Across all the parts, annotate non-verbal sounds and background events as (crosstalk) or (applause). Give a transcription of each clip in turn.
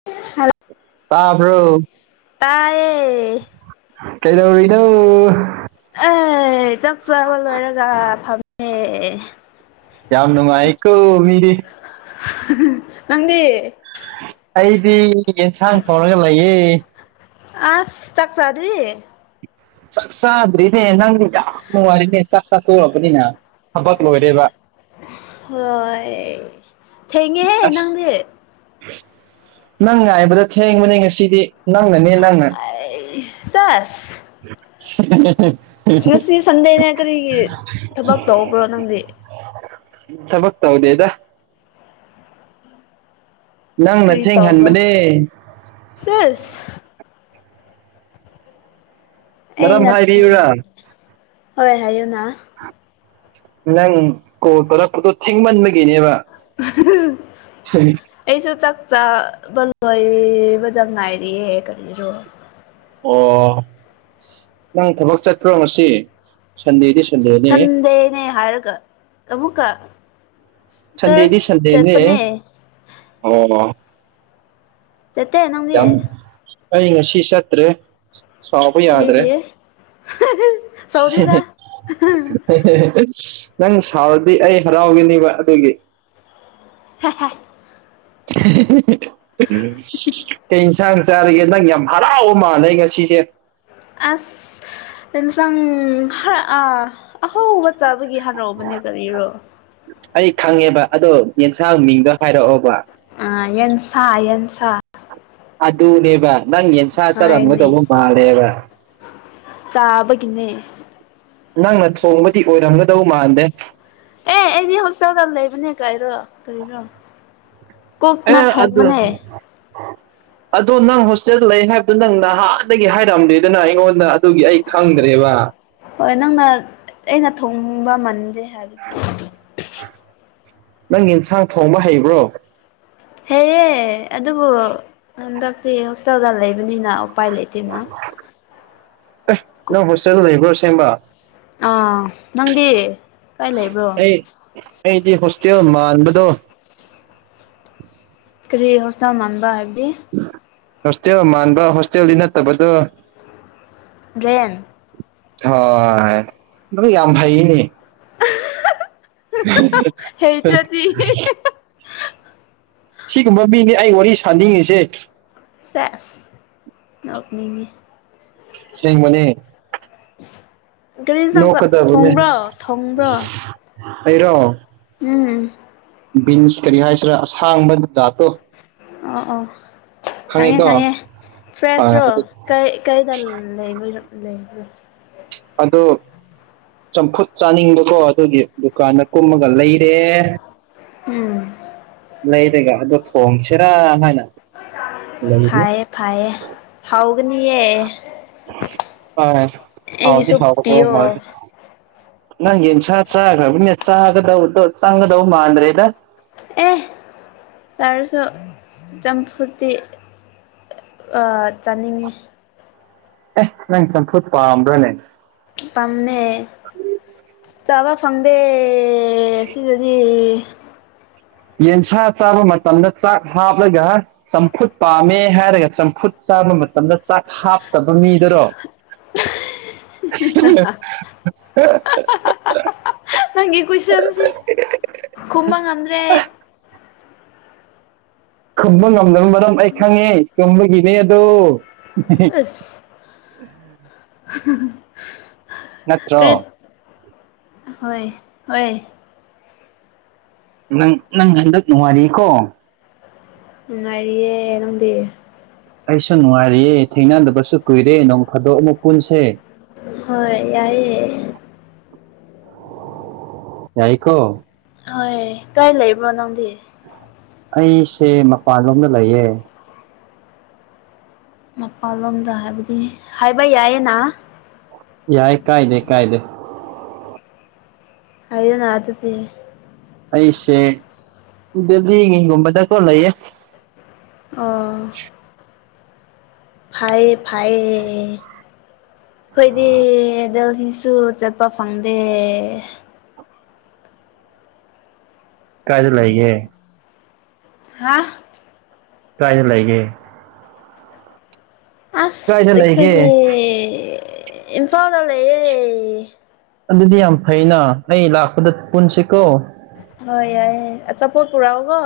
(unintelligible) ꯇꯥꯕ꯭ꯔꯣ ꯇꯏꯌꯦ ꯀꯩꯗꯧꯔꯤꯅꯣ ꯑꯦ ꯆꯥꯛ ꯆꯥꯕ ꯂꯣꯏꯔꯒ ꯐꯝꯃꯦ ꯌꯥꯝ ꯅꯨꯡꯉꯥꯏꯀꯣ ꯃꯤꯗꯤ ꯅꯪꯗꯤ ꯑꯩꯗꯤ ꯌꯦꯟꯁꯥꯡ ꯊꯣꯡꯉꯒ ꯂꯩꯌꯦ ꯑꯁ ꯆꯥꯛ ꯆꯥꯗꯔꯤ ꯆꯥꯛ ꯆꯥꯗ꯭ꯔꯤꯅꯦ ꯅꯪꯗꯤ ꯌꯥꯝ ꯅꯨꯡꯉꯥꯏꯔꯤꯅꯦ ꯆꯥꯛ ꯆꯥꯊꯣꯛꯑꯕꯅꯤꯅ ꯊꯕꯛ ꯂꯣꯏꯔꯦꯕ ꯍꯣꯏ ꯊꯦꯡꯉꯤꯍꯦ ꯑꯁ ꯅꯪꯗꯤ ꯅꯪ ꯉꯥꯏꯕꯗ ꯊꯦꯡꯕꯅꯦ ꯉꯁꯤꯗꯤ ꯅꯪꯅ ꯅꯦ ꯅꯪꯅ ꯑꯩ ꯁꯦꯁ (unintelligible) ꯉꯁꯤ ꯁꯟꯗꯦꯅꯦ ꯀꯔꯤꯒꯤ ꯊꯕꯛ ꯇꯧꯕ꯭ꯔꯣ ꯅꯪꯗꯤ ꯊꯕꯛ ꯇꯧꯗꯦꯗ ꯅꯪꯅ ꯀꯔꯤ ꯇꯧꯕ꯭ꯔꯥ ꯊꯦꯡꯍꯟꯕꯅꯦ ꯁꯤꯁ ꯑꯩ ꯃꯔꯝ (unintelligible) ꯍꯥꯏꯕꯤꯌꯨꯔꯥ ꯍꯣꯏ ꯍꯥꯏꯌꯨꯅꯥ ꯅꯪ ꯀꯣꯜ ꯇꯧꯔꯛꯄꯗꯣ ꯊꯤꯡꯃꯟꯕꯒꯤꯅꯦꯕ (unintelligible) ꯑꯩꯁꯨ ꯆꯥꯛ ꯆꯕ ꯂꯣꯏꯕꯗ ꯉꯥꯏꯔꯤꯌꯦ ꯀꯔꯤꯔꯣ ꯑꯣ ꯅꯪ ꯊꯕꯛ ꯆꯠꯄ꯭ꯔꯣ ꯉꯁꯤ ꯁꯟꯗꯦꯗꯤ ꯁꯟꯗꯦꯅꯦ ꯁꯟꯗꯦꯅꯦ ꯍꯥꯏꯔꯒ ꯑꯃꯨꯛꯀꯥ ꯁꯟꯗꯦꯗꯤ ꯆ꯭ꯔꯁ ꯆꯠꯄꯅꯦ ꯁꯟꯗꯦꯅꯦ ꯑꯣ ꯑꯣ ꯆꯠꯇꯦ ꯅꯪꯗꯤ ꯑꯩ ꯉꯁꯤ ꯆꯠꯇ꯭ꯔꯦ ꯁꯥꯎꯕ ꯌꯥꯗ꯭ꯔꯦ ꯀꯔꯤꯒꯤ ꯁꯧꯗꯦꯗ (unintelligible) ꯅꯪ ꯁꯥꯥꯎꯔꯗꯤ ꯑꯩ ꯍꯔꯥꯎꯒꯅꯦꯕ ꯑꯗꯨꯒꯤ (unintelligible) (unintelligible) ꯍꯟꯁꯥꯡ ꯆꯥꯔꯒꯦ ꯅꯪ ꯌꯥꯝ ꯍꯔꯥꯎꯕ ꯃꯥꯟꯂꯦ ꯉꯁꯤꯁꯦ ꯑꯁ ꯍꯦꯟꯁꯥꯡ ꯍꯥ ꯑꯥ ꯑꯍꯧꯕ ꯆꯥꯕꯒꯤ ꯍꯥꯔꯎꯕꯅꯦ ꯀꯔꯤꯔꯣ ꯑꯩ ꯈꯪꯉꯦꯕ ꯑꯗꯣ ꯌꯦꯟꯁꯥꯡ ꯃꯤꯡꯗꯣ ꯍꯥꯏꯔꯛꯑꯣꯕ ꯑꯥ ꯌꯦꯟꯁꯥ ꯌꯦꯟꯁꯥ ꯑꯗꯨꯅꯦꯕ ꯅꯪ ꯌꯦꯟꯁꯥ ꯍꯣꯏꯅꯦ ꯆꯠꯔꯝꯒꯗꯧꯕ ꯃꯥꯥꯜꯂꯦꯕ ꯆꯥꯕꯒꯤꯅꯦ ꯅꯪꯅ ꯊꯣꯡꯕꯗꯤ ꯑꯣꯏꯔꯝꯒꯗꯧ ꯃꯥꯟꯗꯦ ꯑꯦ ꯑꯩꯗꯤ ꯍꯣꯁꯇꯦꯜꯗ ꯂꯩꯕꯅꯦ ꯀꯥꯏꯔꯣ ꯀꯔꯤꯔꯣ ꯑꯦ ꯀꯣꯛꯅ ꯑꯗꯨ ꯊꯣꯡꯕꯅꯦ (inaudible) ꯑꯗꯣ ꯅꯪ ꯍꯣꯁꯇꯦꯜ ꯂꯩ ꯍꯥꯏꯕꯗꯨ ꯅꯪ ꯅꯍꯥꯟꯗꯒꯤ ꯍꯥꯏꯔꯝꯗꯦꯗꯅ ꯑꯩꯉꯣꯟꯗ ꯑꯗꯨꯒꯤ ꯑꯩ ꯈꯪꯗ꯭ꯔꯦꯕ ꯍꯣꯏ ꯅꯪꯅ ꯑꯩꯅ ꯊꯣꯡꯕ ꯃꯟꯗꯦ ꯍꯥꯏꯕꯒꯤ ꯅꯪ ꯌꯦꯟꯁꯥꯡ ꯊꯣꯡꯕ ꯍꯩꯕ꯭ꯔꯣ ꯍꯦꯑꯦ ꯑꯗꯨꯕꯨ ꯍꯟꯗꯛꯇꯤ ꯍꯣꯁꯇꯦꯜꯗ ꯂꯩꯕꯅꯤꯅ ꯎꯄꯥꯏ ꯂꯩ ꯑꯦ ꯅꯪ ꯍꯣꯁꯇꯦꯜ ꯂꯩꯕ꯭ꯔꯣ ꯑꯁꯦꯡꯕ ꯑꯥ ꯅꯪꯗꯤ ꯀꯥꯏ ꯂꯩꯕ꯭ꯔꯣ ꯑꯩ ꯑꯩꯗꯤ ꯍꯣꯁꯇꯦꯜ ꯃꯥꯟꯕꯗꯣ ꯀꯔꯤ ꯍꯣꯁꯇꯦꯜ ꯃꯥꯟꯕ ꯍꯥꯏꯕꯗꯤ ꯍꯣꯁꯇꯦꯜ ꯃꯥꯟꯕ ꯍꯣꯁꯇꯦꯜꯗꯤ ꯅꯠꯇꯕꯗꯣ ꯔꯦꯟꯠ ꯍꯣꯏ ꯑꯗꯨ ꯌꯥꯝ ꯐꯥꯏꯅꯦ ꯍꯩꯇꯔꯥꯗꯤ ꯁꯤꯒꯨꯝꯕ ꯃꯤꯅꯤ ꯑꯩ ꯋꯥꯔꯤ ꯁꯥꯥꯟꯅꯤꯡꯉꯤꯁꯦ ꯁꯦꯁ ꯅꯣꯛꯅꯤꯡꯉꯤ ꯑꯁꯦꯡꯕꯅꯦ ꯒꯥꯔꯤ ꯆ ꯅꯣꯛꯀꯗꯕꯅꯦ ꯊꯣꯡꯕ꯭ꯔꯣ ꯊꯣꯡꯕ꯭ꯔꯣ ꯑꯩꯔꯣ ꯎꯝ (inaudible) ꯕꯤꯟꯁ ꯀꯔꯤ ꯍꯥꯏꯁꯤꯔꯥ ꯑꯁꯥꯡꯕ ꯖꯥꯠ ꯇꯣ ꯑ ꯑꯣ ꯈꯪꯉꯦ ꯈꯪꯉꯤꯀꯣ ꯈꯪꯉꯦ ꯍꯣꯏ ꯐ꯭ꯔꯦꯁꯔꯣ ꯑꯗꯨ ꯀꯩ ꯀꯩꯗꯜ ꯂꯩꯕ ꯂꯩꯕ ꯑꯗꯨ ꯆꯝꯐꯨꯠ ꯆꯥꯅꯤꯡꯕꯗꯣ ꯑꯗꯨꯒꯤ ꯗꯨꯀꯥꯟꯗ ꯀꯨꯝꯃꯒ ꯂꯩꯔꯦ ꯎꯝ ꯂꯩꯔꯥꯒ ꯑꯗꯣ ꯊꯣꯡꯁꯤꯔꯥ ꯍꯥꯏꯅ ꯂꯩꯔꯤ ꯐꯌꯦ ꯐꯌꯦ ꯍꯥꯎꯒꯅꯤꯌꯦ ꯑ ꯍꯥꯎꯗꯤ ꯑꯩꯒꯤꯁꯨ ꯍꯥꯎꯒꯗꯩ ꯄꯤꯌꯣ ꯃꯥꯜꯂꯦ ꯅꯪ ꯌꯦꯟꯁꯥ ꯆꯥꯈ꯭ꯔꯕꯅꯤꯅ ꯆꯥꯒꯗꯧꯗꯣ ꯆꯥꯒꯗꯧ ꯃꯥꯟꯗ꯭ꯔꯦꯗ ꯑꯦ ꯇꯔꯁꯨ ꯆꯝꯐꯨꯠꯇꯤ ꯆꯥꯅꯤꯡꯉꯤ ꯑꯦ ꯅꯪ ꯆꯝꯐꯨꯠ ꯄꯥꯝꯗ꯭ꯔꯅꯦ ꯄꯝꯃꯦ ꯆꯥꯕ ꯐꯪꯗꯦ ꯁꯤꯗꯗꯤ ꯌꯦꯟꯁꯥ ꯆꯥꯕ ꯃꯇꯝꯗ ꯆꯥꯛ ꯍꯥꯞꯂꯒ ꯆꯝꯐꯨꯠ ꯄꯥꯝꯃꯦ ꯍꯥꯏꯔꯒ ꯆꯝꯐꯨꯠ ꯆꯥꯕ ꯃꯇꯝꯗ ꯆꯥꯛ ꯍꯥꯞꯇꯕ ꯃꯤꯗꯨꯔꯣ (unintelligible) ꯎ (unintelligible) ꯅꯪꯒꯤ ꯀꯨꯏꯁꯟꯁꯤ ꯈꯨꯝꯕ ꯉꯝꯗ꯭ꯔꯦ ꯑꯩ ꯈꯨꯝꯕ ꯉꯝꯗꯕꯅ ꯃꯔꯝ ꯑꯩ ꯈꯪꯉꯦ ꯆꯨꯝꯕꯒꯤꯅꯦ ꯑꯗꯣ ꯆꯁ ꯅꯠꯇ꯭ꯔꯣ ꯀꯔꯤ ꯍꯣꯏ ꯍꯣꯏ ꯅꯪ ꯅꯪ ꯍꯟꯗꯛ ꯅꯨꯡꯉꯥꯏꯔꯤꯀꯣ ꯅꯨꯡꯉꯥꯏꯔꯤꯌꯦ ꯅꯪꯗꯤ ꯑꯩꯁꯨ ꯅꯨꯡꯉꯥꯏꯔꯤꯌꯦ ꯊꯦꯡꯅꯗꯕꯁꯨ ꯀꯨꯏꯔꯦ ꯅꯣꯡ ꯐꯥꯗꯣꯛ ꯑꯃꯨꯛ ꯄꯨꯟꯁꯦ ꯍꯣꯏ ꯌꯥꯏꯑ ꯌꯥꯏꯀꯣ ꯍꯣꯏ ꯀꯥꯏ ꯂꯩꯕ꯭ꯔꯣ ꯅꯪꯗꯤ ꯑꯩꯁꯦ ꯃꯄꯥꯟꯂꯣꯝꯗ ꯂꯩꯌꯦ ꯃꯄꯥꯟꯂꯣꯝꯗ ꯍꯥꯏꯕꯗꯤ ꯍꯥꯏꯕ ꯌꯥꯏꯌꯦꯅ ꯌꯥꯏ ꯀꯥꯏꯗꯦ ꯀꯥꯏꯗꯦ ꯍꯥꯌꯣꯅꯥ ꯑꯗꯨꯗꯤ ꯑꯩꯁꯦ ꯗꯦꯜꯂꯤ ꯒꯨꯝꯕꯗ ꯀꯣ ꯂꯩꯌꯦ ꯑꯣ ꯐꯌꯦꯐꯌꯦ ꯑꯩꯈꯣꯏꯗꯤ ꯗꯦꯜꯍꯤꯁꯨ ꯆꯠꯄ ꯐꯪꯗꯦ ꯀꯥꯏꯗ ꯂꯩꯒꯦ ꯍꯥꯥ ꯀꯥꯏꯗ ꯂꯩꯒꯦ ꯀꯥꯏꯗ ꯑꯁ ꯂꯩꯒꯦ ꯑꯩꯈꯣꯏꯒꯤ ꯏꯝꯐꯥꯜꯗ ꯂꯩꯌꯦ ꯑꯗꯨꯗꯤ ꯌꯥꯝ ꯐꯩꯅ ꯑꯩ ꯂꯥꯛꯄꯗ ꯄꯨꯟꯁꯤꯀꯣ ꯍꯣꯏ ꯌꯥꯏ ꯌꯥꯏ ꯑꯆꯥꯄꯣꯠ ꯄꯨꯔꯛꯑꯣ ꯀꯣ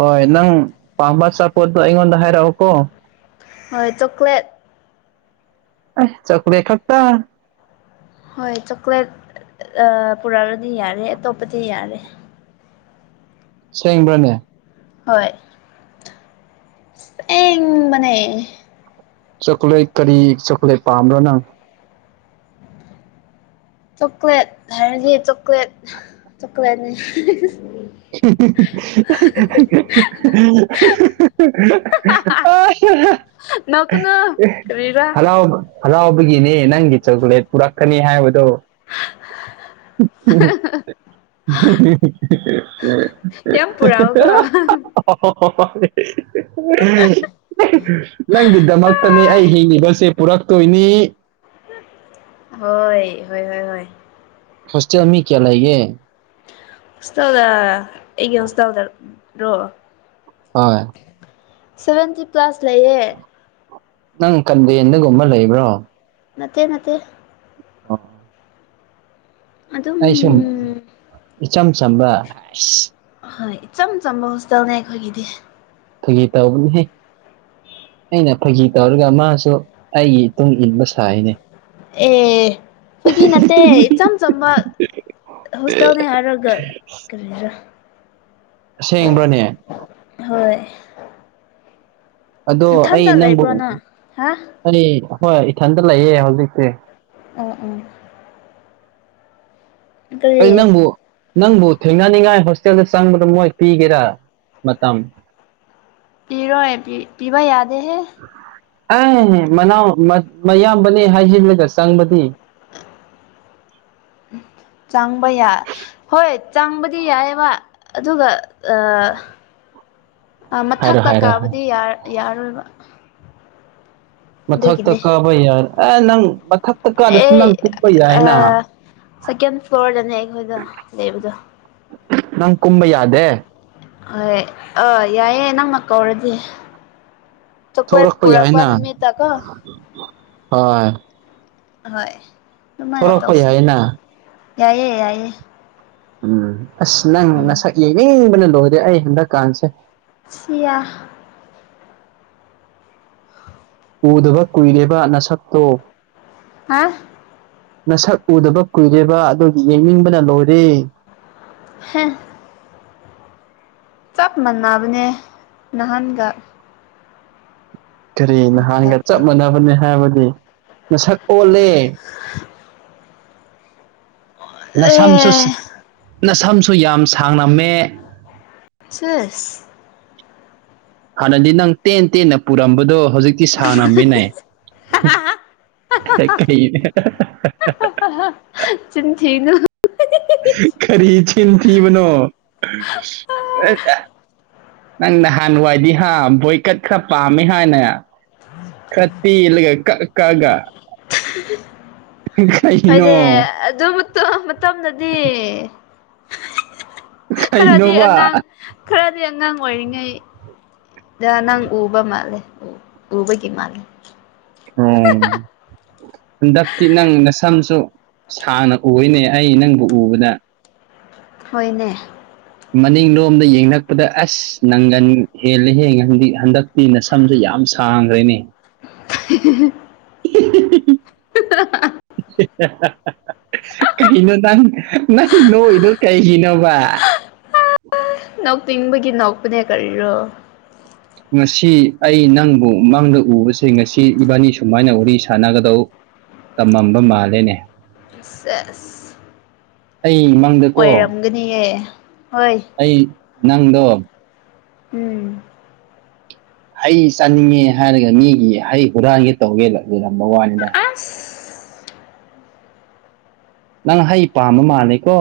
ꯍꯣꯏ ꯅꯪ ꯄꯥꯝꯕ ꯆꯄꯣꯠꯠꯇ ꯑꯩꯉꯣꯟꯗ ꯍꯥꯏꯔꯛꯑꯣꯀꯣ ꯍꯣꯏ ꯆꯀ꯭ꯂꯦꯠ ꯆꯣꯀꯣꯂꯥꯠ ꯈꯛꯇꯥ ꯍꯣꯏ ꯆꯣꯀ꯭ꯂꯦꯠ ꯄꯨꯔꯛꯔꯗꯤ ꯌꯥꯔꯦ ꯑꯇꯣꯞꯄꯗꯤ ꯌꯥꯔꯦ ꯁꯦꯡꯕ꯭ꯔꯅꯦ ꯍꯣꯏ ꯑꯦꯕꯅꯦ ꯆꯥꯛꯀ꯭ꯂꯦꯠ ꯀꯔꯤ ꯆꯣꯀꯣ꯭ꯂꯦꯠ ꯄꯥꯝꯕꯅꯣ ꯅꯪ ꯆꯣꯀ꯭ꯂꯦꯠ ꯍꯥꯏꯔꯗꯤ ꯆꯣꯀ꯭ꯂꯦꯠ ꯆꯀ꯭ꯂꯦꯠꯅꯤ (unintelligible) ꯅꯣꯛꯀꯅꯨ ꯀꯔꯤꯔꯥ ꯍꯜꯂꯣ ꯍꯂꯥꯎꯕꯒꯤꯅꯦ ꯅꯪꯒꯤ ꯆꯣꯀ꯭ꯂꯦꯠ ꯄꯨꯔꯛꯀꯅꯤ ꯍꯥꯏꯕꯗꯣ (unintelligible) ꯇ ꯌꯥꯝ ꯄꯨꯔꯛꯑꯣꯀꯣ ꯍ ꯅꯪꯒꯤꯗꯃꯛꯇꯅꯦ ꯑꯩ ꯍꯤꯡꯉꯤꯕꯁꯦ ꯄꯨꯔꯛꯇꯣꯏꯅꯤ ꯍꯣꯏ ꯍꯣꯏ ꯍꯣꯏ ꯍꯣꯏ ꯍꯣꯁꯇꯦ ꯑꯃꯃꯤ ꯀꯌꯥ ꯂꯒꯦ ꯍꯁꯥꯎꯗ ꯑꯩꯒ ꯍꯁꯎꯗ ꯔꯣ ꯍꯣꯏ ꯁꯚꯦꯟꯇꯤ ꯀ꯭ꯂꯥꯁ ꯂꯩꯌꯦ ꯅꯪ ꯀꯟꯗꯦꯟꯗꯒꯨꯝꯕ ꯂꯩꯕ꯭ꯔꯣ ꯅꯠꯇꯦ ꯅꯠꯇꯦ ꯑ ꯑꯗꯨꯝ ꯑꯩ ꯁꯨꯝ ꯏꯆꯝ ꯆꯝꯕ ꯑ ꯍꯣꯏ ꯏꯆꯝ ꯆꯝꯕ ꯍꯣꯁꯇꯦꯜꯅꯦ ꯑꯩꯈꯣꯏꯒꯤꯗꯤ ꯊꯒ ꯇꯧꯕꯕꯅꯤꯍ ꯑꯩꯅ ꯐꯒꯤ ꯇꯧꯔꯒ ꯃꯥꯁꯨ ꯑꯩꯒꯤ ꯃꯇꯨꯡꯨꯡ ꯏꯟꯕ ꯁꯥꯏꯅꯦ ꯑꯦ ꯑꯩꯈꯣꯏꯒꯤ ꯅꯠꯇꯦ ꯏꯆꯝ ꯆꯝꯕ ꯍꯣꯁ ꯇꯧꯅꯦ ꯑꯔꯒ ꯀꯔ ꯁꯦꯡꯕ꯭ꯔꯅꯦ ꯍꯣꯏ ꯑꯗꯣ ꯑꯩ ꯏꯊꯟꯇ ꯅꯪꯕꯨ ꯂꯩꯕ꯭ꯔꯣ ꯅꯪ ꯍꯥ ꯑꯩ ꯍꯣꯏ ꯏꯊꯟꯗ ꯂꯩꯌꯦ ꯍꯧꯖꯤꯛꯁꯤ ꯎꯝ ꯎꯝ ꯀꯔꯤ ꯑꯩ ꯅꯪꯕꯨ ꯅꯪꯕꯨ ꯊꯦꯡꯅꯅꯤꯡꯉꯥꯏ ꯍꯣꯁꯇꯦꯜꯗ ꯆꯪꯕꯗꯣ ꯃꯣꯏ ꯄꯤꯒꯦꯔꯥ ꯃꯇꯝ ꯄꯤꯔꯣ ꯄ ꯄꯤꯕ ꯌꯥꯗꯦꯍꯦ ꯑ ꯃꯅꯥꯎ ꯃꯌꯥꯝꯕꯅꯦ ꯍꯥꯏꯖꯤꯜꯂꯒ ꯆꯪꯕꯗꯤ ꯆꯥꯡꯕ ꯌꯥ ꯍꯣꯏ ꯆꯥꯡꯕꯗꯤ ꯌꯥꯏꯑꯕ ꯑꯗꯨꯒ ꯍꯥꯏꯔꯣ ꯃꯊꯛꯇ ꯍꯥꯏꯔꯣ ꯀꯥꯕꯨꯗꯤ ꯌꯥꯔꯣꯏꯕ ꯃꯊꯛꯇ ꯑꯗꯨꯒꯤꯅꯦ ꯀꯥꯕ ꯌꯥꯏ ꯑꯦ ꯅꯪ ꯃꯊꯛꯇ ꯀꯥꯗꯁꯨ ꯑꯩ ꯅꯪ ꯀꯨꯞꯄ ꯑ ꯌꯥꯏꯅ ꯁꯦꯀꯦꯟ ꯐ꯭ꯂꯣꯔꯗꯅꯦ ꯑꯩꯈꯣꯏꯗ ꯂꯩꯕꯗꯣ ꯅꯪ ꯀꯨꯝꯕ ꯌꯥꯗꯦ ꯍ ꯑꯥ ꯌꯥꯏꯑꯦ ꯅꯪꯃꯛ ꯀꯧꯔꯗꯤ ꯆꯄꯠ ꯊꯣꯛꯂꯛꯄ ꯄꯨꯔꯛꯄ ꯌꯥꯏꯅ ꯅꯨꯃꯤꯀꯣ ꯍꯣꯏ ꯍꯣꯏ ꯑꯗꯨꯃꯥꯏꯅ ꯊꯣꯛꯂꯛꯄ ꯇꯧꯁꯦ ꯌꯥꯏꯅ ꯌꯥꯏꯌꯦꯦ ꯌꯥꯏꯌꯦ ꯎꯝ ꯑꯁ ꯅꯪ ꯎꯝ ꯅꯁꯛ ꯌꯦꯡꯅꯤꯡꯕꯅ ꯂꯣꯏꯔꯦ ꯑꯩ ꯍꯟꯗꯛꯀꯥꯟꯁꯦ ꯁꯤ꯭ꯌꯥ ꯎꯗꯕ ꯀꯨꯏꯔꯦꯕ ꯅꯁꯛꯇꯣ ꯍꯥ ꯅꯁꯛ ꯎꯗꯕ ꯀꯨꯏꯔꯦꯕ ꯑꯗꯨꯒꯤ ꯌꯦꯡꯅꯤꯡꯕꯅ ꯂꯣꯏꯔꯦ ꯍꯦ ꯆꯞ ꯃꯥꯟꯅꯕꯅꯦ ꯅꯍꯥꯟꯒ ꯀꯔꯤ ꯅꯍꯥꯟꯒ ꯆꯞ ꯍꯟꯗꯛꯇꯣ ꯃꯥꯟꯅꯕꯅꯤ ꯍꯥꯏꯕꯗꯤ ꯃꯁꯛ ꯑꯣꯜꯂꯦ ꯅꯁꯝꯁꯨ ꯑꯦ ꯅꯁꯝꯁꯨ ꯌꯥꯝ ꯁꯥꯡꯂꯝꯝꯃꯦ ꯆꯦꯁ ꯍꯥꯟꯅꯗꯤ ꯅꯪ ꯇꯦꯟ ꯇꯦꯟꯅ ꯄꯨꯔꯝꯕꯗꯣ ꯍꯧꯖꯤꯛ ꯏꯁ ꯁꯥꯟꯅꯃꯤꯟꯅꯩ ꯀ ꯆꯤꯟꯊꯤꯅ ꯀꯔꯤ ꯊꯤꯟ ꯊꯤꯕꯅꯣ ꯅꯪ ꯅꯍꯥꯟꯋꯥꯏꯗꯤ ꯍꯥ ꯕꯣꯏꯀꯠ ꯈꯔ ꯄꯥꯝꯃꯤ ꯍꯥꯏꯅꯦ ꯀꯠꯇꯤ ꯏꯂꯒ ꯀ ꯀꯒ ꯃꯗꯦ ꯀꯩꯅꯣ ꯑꯗꯨ ꯃꯇꯝꯗꯗꯤ ꯈꯔꯗꯤ ꯀꯩꯅꯣꯕ ꯑꯉꯥꯡ ꯈꯔꯗꯤ ꯑꯉꯥꯡ ꯑꯣꯏꯔꯤꯉꯩ ꯗ ꯅꯪ ꯎꯕ ꯃꯥꯜꯂꯦ ꯎꯕꯒꯤ ꯃꯥꯜꯂꯦ ꯍꯝ ꯍꯟꯗꯛꯇꯤ ꯅꯪ ꯅꯁꯝꯁꯨ ꯁꯥꯡꯅ ꯎꯅꯦ ꯑꯩ ꯅꯪꯕꯨ ꯎꯕꯗ ꯍꯣꯏꯅꯦ ꯃꯅꯤꯡꯂꯣꯝꯗ ꯌꯦꯡꯛꯄꯗ ꯑꯁ ꯅꯪꯒꯟ ꯍꯦꯂꯦ ꯍꯦ ꯍꯟꯗꯛ ꯃꯤꯅ ꯁꯝꯁꯨ ꯌꯥꯝ ꯁꯥꯡꯈ꯭ꯔꯦꯅꯦ (inaudible) (unintelligible) (inaudible) ꯀꯩꯅꯣ ꯅꯪ ꯅꯪ ꯅꯣꯏꯗꯣ ꯀꯩꯒꯤꯅꯕ ꯅꯣꯛꯅꯤꯡꯕꯒꯤ ꯅꯣꯛꯄꯅꯦ ꯀꯔꯤꯔꯣ ꯉꯁꯤ ꯑꯩ ꯅꯪꯕꯨ ꯃꯥꯡꯗ ꯎꯕꯁꯦ ꯉꯁꯤ ꯏꯕꯥꯅꯤ ꯁꯨꯃꯥꯏꯅ ꯋꯥꯔꯤ ꯁꯥꯟꯅꯒꯗꯧ ꯇꯝꯃꯝꯕ ꯃꯥꯜꯂꯦꯅꯦ ꯑꯦ ꯑꯩ ꯃꯪ ꯗꯀꯣ (unintelligible) ꯍꯣꯏ ꯑꯩ ꯅꯪꯗꯣ ꯎꯝ ꯍꯩ ꯆꯥꯅꯤꯡꯉꯦ ꯍꯥꯏꯔꯒ ꯃꯤꯒꯤ ꯍꯩ ꯍꯨꯔꯥꯟꯒꯦ ꯇꯧꯒꯦ ꯇꯧꯔꯝꯕꯩ ꯋꯥꯅꯤꯗ ꯑꯁ ꯅꯪ ꯍꯩ ꯄꯥꯝꯕ ꯃꯥꯜꯂꯦꯀꯣ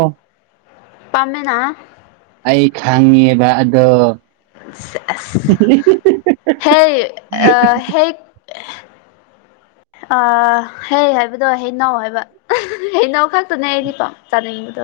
ꯄꯥꯝꯃꯦꯅ ꯑꯩ ꯈꯪꯉꯦꯕ ꯑꯗꯣ ꯑꯁ (unintelligible) ꯑ ꯍꯩ ꯍꯥꯏꯕꯗꯣ ꯍꯩꯅꯎ ꯍꯏꯕ ꯍꯩꯅꯧ ꯈꯛꯇꯅꯦ ꯑꯩꯗꯤ ꯀꯣ ꯆꯅꯤꯡꯕꯗꯣ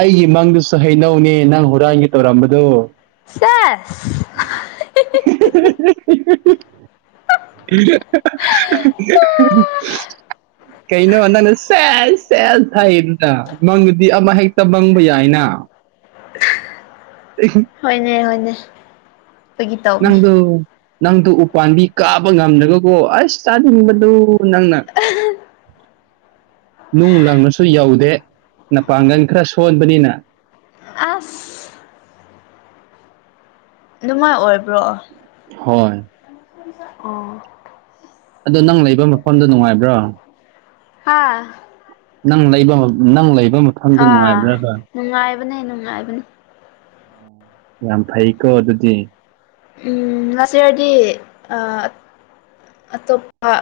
ꯑꯩꯒꯤ ꯃꯪꯗꯁꯨ ꯍꯩꯅꯧꯅꯦ ꯅꯪ ꯍꯨꯔꯥꯟꯒꯦ ꯇꯧꯔꯝꯕꯗꯨꯣ ꯁꯦꯖ (unintelligible) (unintelligible) ꯀꯩꯅꯣ ꯅꯪꯅ ꯁꯦꯖ ꯁꯦꯖ ꯍꯥꯏꯔꯤꯗꯨꯅ ꯃꯪꯗꯨꯗꯤ ꯑꯃ ꯍꯦꯛꯇ ꯃꯪꯕ ꯌꯏꯅ (inaudible) ꯍꯣꯏꯅꯦ ꯍꯣꯏꯅꯦ ꯐꯥꯒꯤ ꯇꯧꯕꯅꯦ ꯅꯪꯗꯨ ꯅꯪꯗꯨ ꯎꯄꯥꯥꯟꯕꯤ ꯀꯕ ꯉꯝꯗ꯭ꯔꯒꯀꯣ ꯑꯁ ꯆꯥꯅꯤꯡꯕꯗꯨ ꯅꯪꯅ (inaudible) ꯅꯨꯡ ꯂꯪꯕꯁꯨ ꯌꯧꯗꯦ ꯃꯄꯥꯡꯒꯜ ꯈꯔ ꯁꯣꯟꯕꯅꯤꯅ ꯑꯖ ꯅꯨꯡꯉꯥꯏ ꯑꯣꯏꯕ꯭ꯔꯣ ꯍꯣꯏ ꯑꯣ꯬꯬꯬ ꯑꯗꯣ ꯅꯪ ꯂꯩꯕ ꯃꯐꯝꯗꯣ ꯅꯨꯡꯉꯥꯏꯕ꯭ꯔꯣ ꯍꯥꯥ ꯅꯪ ꯂꯩꯕ ꯅꯪ ꯂꯩꯐꯝ ꯑꯥ ꯅꯨꯡꯉꯥꯏꯕꯅꯦ ꯅꯨꯡꯉꯥꯏꯕꯅꯦ ꯌꯥꯝ ꯐꯩꯀꯣ ꯑꯗꯨꯗꯤ ꯎꯝ ꯅꯆꯦꯗꯤ ꯑꯥ ꯑꯇꯣꯞꯄ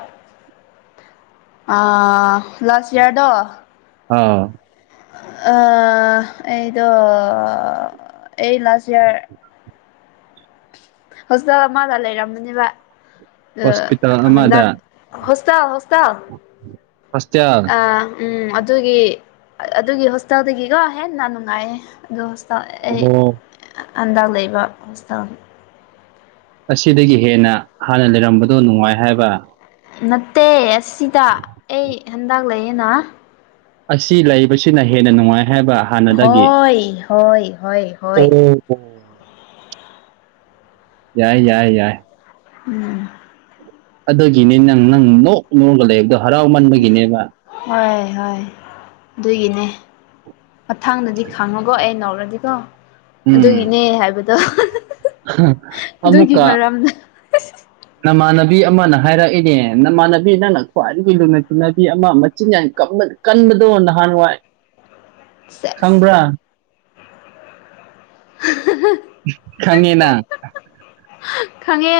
ꯑꯥ ꯂꯥꯁ ꯋ꯭ꯔ ꯗꯣ ꯑꯥ ꯑ꯬꯬꯬꯬ ꯑꯩꯗꯣ ꯑꯩ ꯂꯥꯁ ꯏꯋ꯭ꯔ (inaudible) ꯍꯣꯁꯇꯦꯜꯗ ꯃꯒ ꯂꯩꯔꯝꯃꯤꯅꯦꯕ ꯍꯣꯁꯄꯤꯇꯥꯜ ꯍꯟꯗꯛ ꯑꯃꯗ (unintelligible) ꯍꯣꯁꯇꯦꯜ ꯑ ꯎꯝ ꯑꯗꯨꯒꯤ ꯑꯗꯨꯒꯤ ꯍꯣꯁꯇꯦꯜꯗꯒꯤꯀꯣ ꯍꯦꯟꯅ ꯅꯨꯡꯉꯥꯏꯌꯦ ꯑꯣ (unintelligible) ꯑꯁꯤꯗꯒꯤ ꯍꯦꯟꯅ ꯍꯥꯟꯅ ꯂꯩꯔꯝꯕꯗꯣ ꯅꯨꯡꯉꯥꯏ ꯍꯥꯏꯕ ꯅꯠꯇꯦ ꯑꯁꯤꯗ ꯑꯩ ꯍꯟꯗꯛ ꯂꯩꯌꯦꯅ ꯑꯁꯤ ꯂꯩꯕꯁꯤꯅ ꯍꯦꯟꯅ ꯅꯨꯡꯉꯥꯏ ꯍꯥꯏꯕ ꯍꯥꯟꯅꯗꯒꯤ ꯍꯣꯏ ꯍꯣꯏ ꯍꯣꯏ ꯍꯣꯏ ꯑꯣ (inaudible) ꯌꯥꯏ ꯌꯥꯏ ꯌꯥꯏ ꯎꯝ ꯑꯗꯨꯒꯤꯅꯤ ꯅꯪ ꯅꯪ ꯅꯣꯛ ꯅꯣꯛꯂ ꯂꯩꯕꯗꯣ ꯍꯔꯥꯎꯃꯟꯕꯒꯤꯅꯦꯕ ꯍꯣꯏ ꯍꯣꯏ ꯑꯗꯨꯒꯤꯅꯦ ꯃꯊꯡꯗꯗꯤ ꯈꯪꯉꯣꯀꯣ ꯑꯩ ꯅꯣꯛꯂꯗꯤꯀꯣ ꯎꯝ ꯑꯗꯨꯒꯤꯅꯦ ꯍꯥꯏꯕꯗꯣ ꯑꯗꯨꯒꯤ ꯑꯃꯨꯛꯀ ꯃꯔꯝꯗ (unintelligible) ꯅꯃꯥꯟꯅꯕꯤ ꯑꯃꯅ ꯍꯥꯏꯔꯛꯏꯅꯦ ꯅꯃꯥꯟꯅꯕꯤ ꯅꯪꯅ ꯈ꯭ꯋꯥꯏꯗꯒꯤ ꯂꯨꯅ ꯇꯤꯟꯅꯕꯤ ꯑꯃ ꯃꯆꯤꯟ ꯌꯥꯏ ꯀꯝꯕ ꯀꯟꯕꯗꯣ ꯅꯍꯥꯟꯋꯥꯏ (inaudible) ꯁꯦꯁ ꯈꯪꯕ꯭ꯔꯥ ꯈꯪꯉꯦꯅ ꯈꯪꯉꯦ